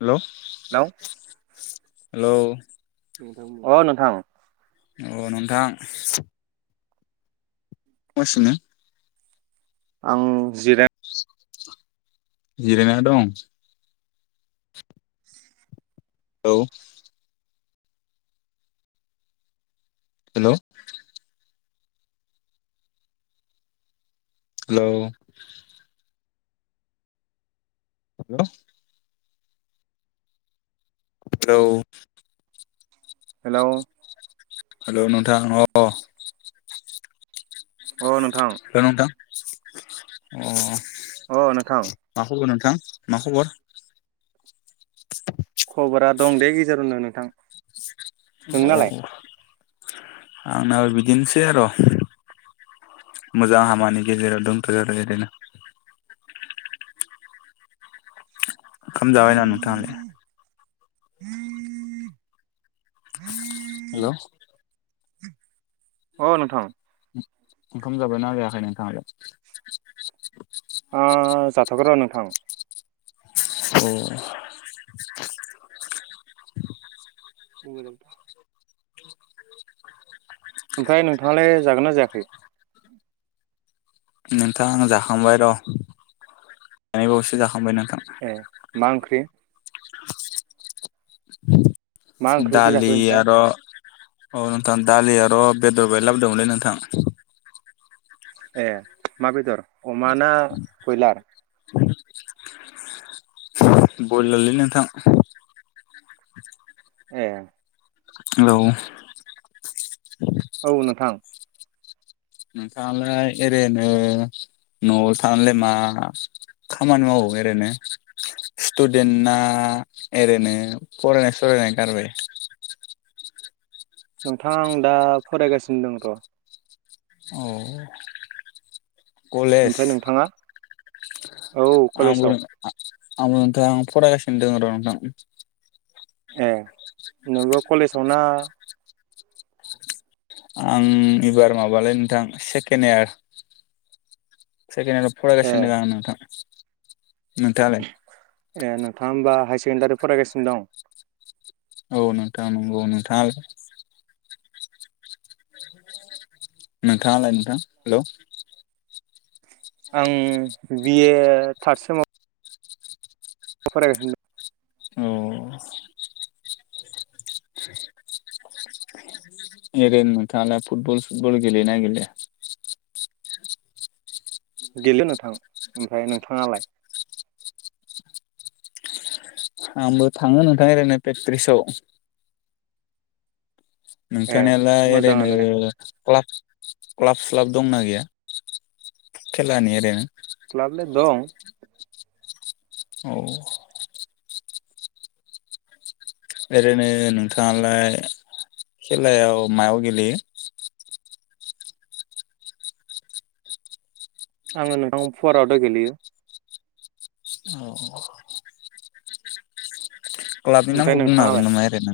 Hello. Hello [unintelligible] अ नोंथां। अ नोंथां। [unintelligible] सिनो आं जिराय जिरायना दं। औ हेल हेलौ हेल हेलौ। हेलौ हेलौ नोथां अ। [inaudible] अ नोंथां [unintelligible] [inaudible] अ। अ नोंथां माखौ [unintelligible] नोंथां। मा खबर खबरा दं दे गेजेरावनो नोंथां अ-अ नोंनालाय आंनाबो बिदिनोसै आरो मोजां हामानि गेजेराव दंथ' आरो इदिनो [inaudible] ओंखाम जाबाय नामा नोंथाङालाय? [inaudible] हेलौ अ नोंथां ओंखाम जाबायना जायाखाय नोंथाङालाय? आ जाथ'आखैर' नोंथां। औ। [inaudible] [unintelligible] [inaudible] ओमफाय नोंथाङालाय जागोन ना जायाखै। नोंथां आं जाखांबाय र [unintelligible] बावैसो जाखांबाय नों- ए मा ओंख्रि? मा [inaudible] ओंख्रिथो जाखो दालि ओमफ्राय आरो औ नोंथां दालि आर' बेदर बाय लाबोदोंमोनलै नोंथां। ए मा बेदर? अमाना खयलार? बयलालै नोंथां ए औे औ नोंथां। नोंथाङालाय ओरैनो न'आव थानालाय मा खामानि मावो ओरैनो स्टुदेन्टना ओरैनो फरायनाय सरनाय गारबाय? नोंथाङा आं दा फरायगासिनो दं थ। अ कलेज ओमफ्राय नोंथाङा औ कलेजाव। आं दा फरायगासिनो दङ र' नोंथां। ए नोंबो कलेजाव ना? आं एबार माबालै नोंथां सेकेन्ड इयार। सेकेण्डआव आव ए फरायगासिनो आं नोंथां नोंथाङालाय ए नोंथाङा होमबा हा सेकेण्डारि फरायगासिनो दं? औ नोंथां नंगौ नोंथाङा नोंथांङालाय नोंथां हेल'? आं बि ए थार्द सेमाव। फरायगासिनो औ [unintelligible] एरै नोंथाङालाय फुटबल सुटबल गेलेयो ना गेलेया? गेलेयो नोंथां ओमफ्राय नोंथाङालाय? आंबो थाङो नोंथां ओरैनो प्रेखथ्रिसआव ए नोंथांनियालाय मोजाङानो दे ओरैनो क्लास क्लाब स्लाब दंना गैया खेलानि ओरैनो? क्लाबलाय दं औ एरैनो नोंथाङालाय खेलायाव मायाव गेलेयो? आङो नोंथां पुवारावथ' गेलेयो। औ क्लाबनि ओमफ्राय नामखौ बुंनो हागोन नोंथाङालाय नामा एरैनो?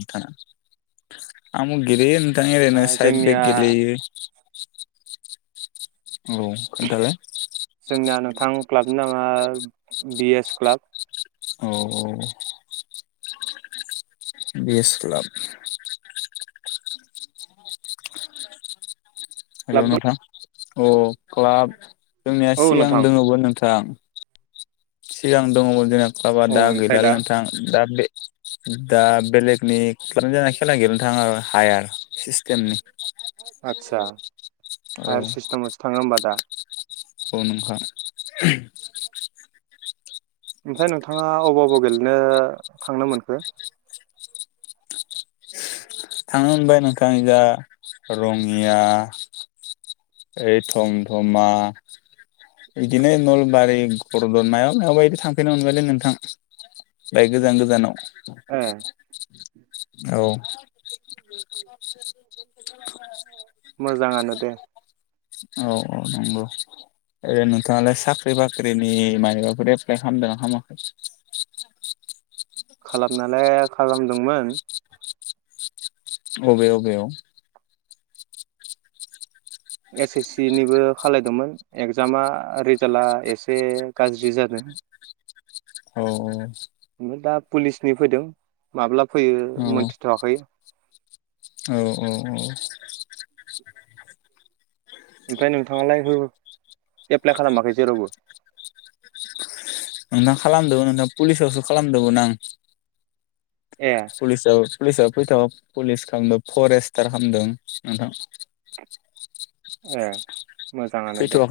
आंबो गेलेयो नों थां ओरैनो ओ साइड बेक जोंनिया गेलेयो। [unintelligible] औ खोन्थालाय? थां क्लाबनि नामा बिएस क्लाब औ औ बेस्लाब हेलौ क्लाब दं नथां अ क्लाब जोंनिया औ सिगां नोंथां दोङोबोद नोंथां सिगां दङमोन जोङा बाबा औ दा ओमफ्राय गैलालै नोंथां दा बे- दा बेलेगनि जा खेला गेलेनो थाङो आरो हायार सिस्टेमनि आदसा हायार सिस्टामावसो थाङो होमबा दा अ नंखार ओमफ्राय नोंथाङा अबाव बबाव गेलेनो थांनो मोनखो थांनो मोनबाय नोंथां जाा रङिया ओ थमधमा बिदिनो नलबारि गरदद मायाव माबायदि थांफैनो मोनबायलै नोंथां बायक गोजान गोजानाव ए औ [unintelligible] मोजाङानो दे औ औ नंगौ ओरै नोंथाङालाय साख्रि बाख्रिनि मायबाफोर एप्लाइ खालामदोंना खालामाखै खालामनायालाय खालाम दंमोन अबे अबे आव। एस एस सि निबो खालायदोंमोन एगजामा रिजाला एसे गाज्रि जादों औ दा पुलिसनि फैदों माब्लाबा औ फैयो मोनथिथवाखै औ औ औ ओमफ्राय नोंथाङालाय हो एप्लाइ खालामाखै जेरावबो? ना खालामदोंमोन नोंथां पुलिसावसो खालामदोंमोन आं ए पुलिसनि आव- पुलिसा फैथाव पुलिस खालामदों फरेस्टार खालामदों नोंथां ए मोजाङानो दे।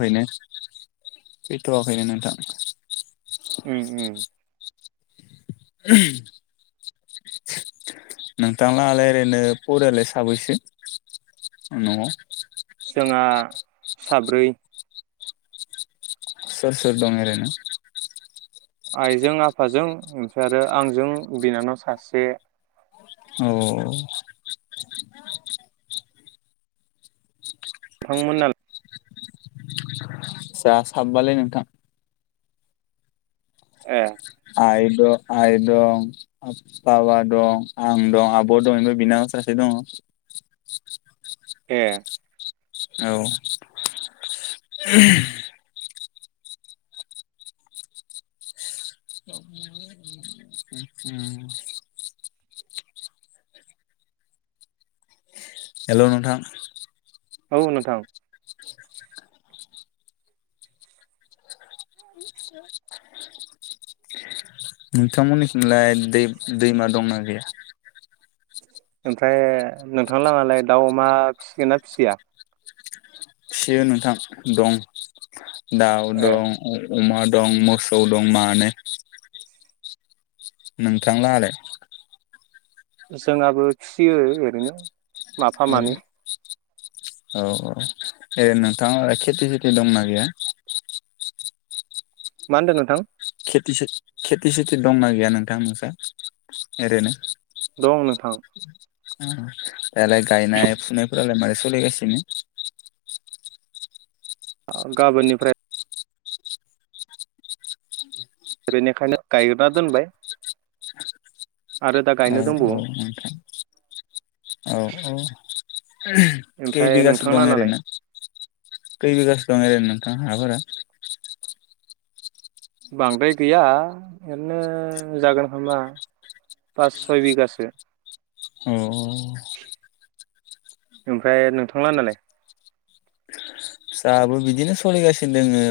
फैथ'आखैनो नोंथां। ओम ओम नोंथांलालाय ओरैनो फरियालाय साबैसो नआव जोंहा साब्रै। सोर सोर दं एरेनो आइजों आफाजों ओमफ्राय आरो आंजों बिनानाव सासे औ नोंथांमोन हाला जा साबबायलै नोंथां। ए आइ द आइ दं बाबा दं आं दं आब' दं ओमफ्राय बिनानाव सासे दङ ए औ अह हेलौ नोंथां औ नोंथां नोंथांमोननिसिमलाय दै-दैमा दंना गैया ओमफ्राय नोंथां लाहालाय दाउ अमा फिसिगोन ना फिसिया? फिसियो नोंथां दं दाउ ए दं, अ अमा दं, मोसौ दं मानै नोंथां लाहालाय? जोंहाबो फिसियो ओरैनो। माफा मानै औ औ एरैनो नोंथां खेथि सेथि दंना गैया? मा होनदों नोंथां? खेथि सेत खेथि सेथि दंना गैया नोंथां ओमफ्राय एरैनो दं नोंथां। [inaudible] दालाय गायनाय फुनायफोरालाय मारै सोलि गासिनो। ओ गाबोननिफ्राय ओरैनिखायनो गायगा दोनबाय आरो दा गायनो औ दंबावो औ नोंथां औ औ। खै ओमफ्राय बिगासो नोंथां दं लानालाय ओरैनो खै बिगासो? दङ एरै नोंथां हाफोरा बांद्राय गैया ओरैनो जागोन खोमा पास सय बिगासो औ औ ओमफ्राय नोंथां नाहालानाय। जाहाबो बिदिनो सोलिगासिनो दोङो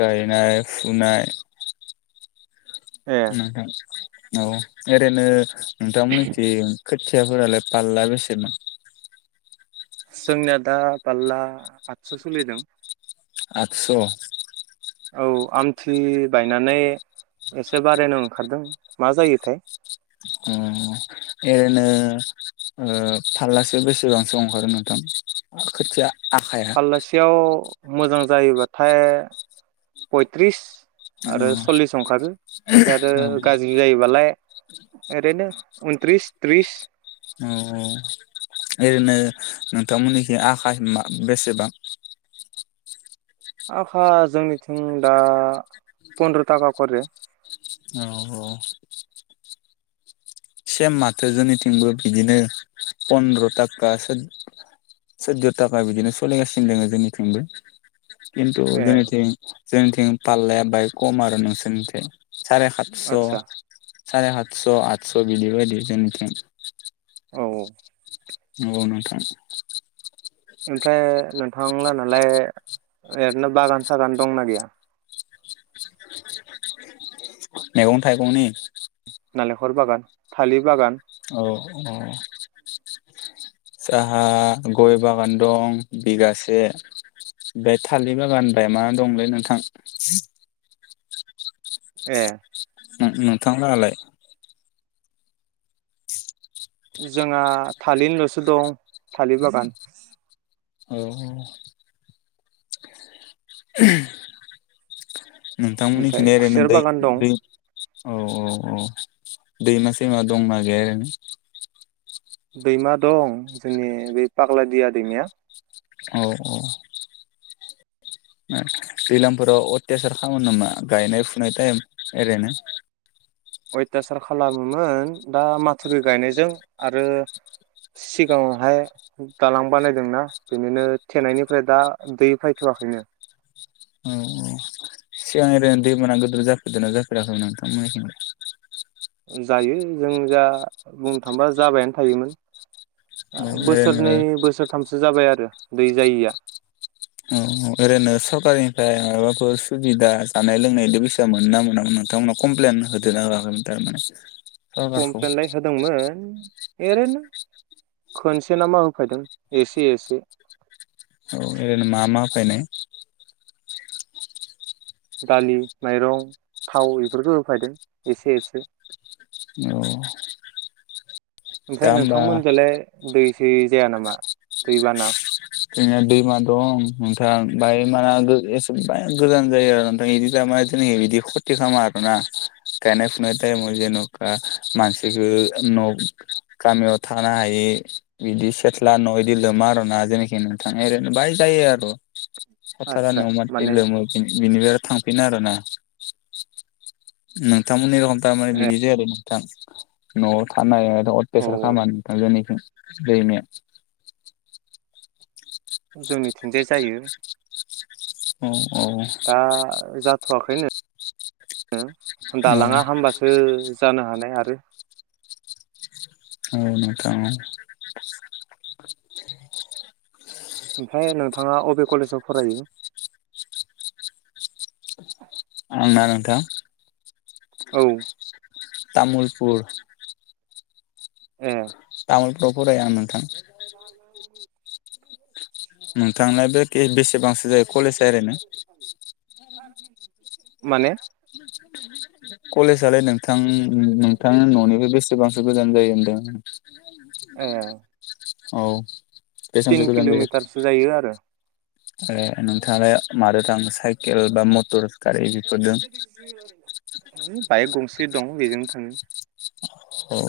गायनाय फुनाय। ए नोंथां औ ओरैनो। नोंथांमोननिथि खोथियाफोरालाय पालला बेसेबा जोंनिया दा बारला आदस' सोलिदों। आठस' औ आमथि बायनानै एसे बारायनो ओंखारदों मा जायोथाय ओ ओरैनो ओ फारलासेयाव बेसेबांसो ओंखारो नोंथां खोथिया आखाया फाललासेयाव मोजां जायोबाथाय पयथ्रिस औ आरो सल्लिस अंखारो आमफ्राय आरो औ गाज्रि जायोबालाय ओरैनो उनथ्रिस त्रिस औ औ ओरैनो नोंथांमोननिखि आखा है बेसेबां आखा जोंनिथिं दा फन्द्र थाखा करि औ औ सेम माथो जोंनिथिंबो बिदिनो फन्दद्र' थाखा सैदद' थाखा बिदिनो सलिगासिनो दोङ जोंनिथिंबो खिन्थु ए जोंनिथि। जोंनिथिं पाललाया बाहाय खम आरो नोंसोरनिथिं सारे सातस'। आदसा सारे आत स' आत स' बिदि बादि जोंनिथिं। औ औ। औ नोंथां ओमफ्राय नोंथांला नालाय ओरैनो बागान सागान दंना गैया। मैगं थाइगंनि नालेंखर बागान थालिर बागान औ औ जाहा गय बागान दं बिगासे आमफाय थालिर बागान माय मा दंलै नोंथां ए। नोंथांलाहालाय जोंहा थालिरल'सो दं थालिर बागान। औ ओमफ्राय नोंथांमोनिथिंजाय ओरैनो खुसेर दै बागान दं दै औ औ औ दैमा सैमा दंना गैया ओरैनो ना दैमा दं जोंनि बे पाग्लादिया दैमाया। औ औ। दैज्लांफोराव अयतासार खालामो नामा गायनाय फुनाय टाइम ओरैनो अथासार खालामोमोन दा माथावरि गायनायजों आरो सिगाङावहाय दालां बानायदोंना बिनिनो थेनायनिफ्राय दा दै फैथ'वखैनो। औ औ सिगां ओरैनो दै बाना गिदिर जाफेरदों ना जाफेराखैमोन नोंथांमोनखि। जायो जों जा बुंनो थांबा जाबायानो थायोमोन। औ ओरैनो बोसोरनै बोसोरथामसो जाबाय आरो दै जायैया औ औ ओरैनो सरकारनिफ्राय माबाबाफोर सुबिदा जानाय लोंनायदि फैसा मोनो ना मोनामोन नोंथांमोना कमप्लेन होदना होआाखैमोन थारमाने सरखारखौ कमप्लेनलाय होदोंमोन ओरैनो खनसे ना मा होफैदों एसे एसे। औ ओरैनो मामा फायनाय दालि माइरं थाव बेफोरखौ होफैदों एसे एसे। औ दा ओमफ्राय होमबा नोंथांमोनजोंलाय दै दै जाया नामा दै बाना। जोंना दैमा दं नोंथा बाय माना एसेबा गोजान जायो आरो नोंथां बिदि जेनेबा बिदि खथि खालामा आरोना गायनाय फुनाय टाइमाव जेन'बा मानसिनि न' गामियाव थानो हायि बिदि सेथ्ला न' बिदि लोमा आरोना जेनेब थानाया बाहाय जायो आर' आदसा माने [unintelligible] थांफिनो आरोना नोंथांमोननि रखम थार माने ए बिदि जायाखैमोन। थां न'आव थानाय आरो औ [unintelligible] दैैमाया जौनिथिंजाय जायो। औ। औ दा जाथ आखैनो। औ दालाङा हामबासो जानो हानाय आरो औ नोंथां औ। ओमफ्राय नोंथाङा अबे कलेजाव फरायो? आंना नोंथां। औ। तामुलपुर। ए तामुल राव फरायो आं नोंथां। नोंथांनाबो खेबेसे बांसो जायो कलेजआ ओरैयनो? माने कलेजालै नोंथां। उम नोंथांआ न'निफ्राय बेसेबांसो गोजान जायो होनदों। ए औ। बेसेबांसो तिन गोजान जायो किल'मिटारसो जायो आरो। ए। नोंथाङालाय मादो थांङो? साकेल बा मटर गारि बेफोरदों। बाइक गंसे दं बेजोंनो थाङो। औ।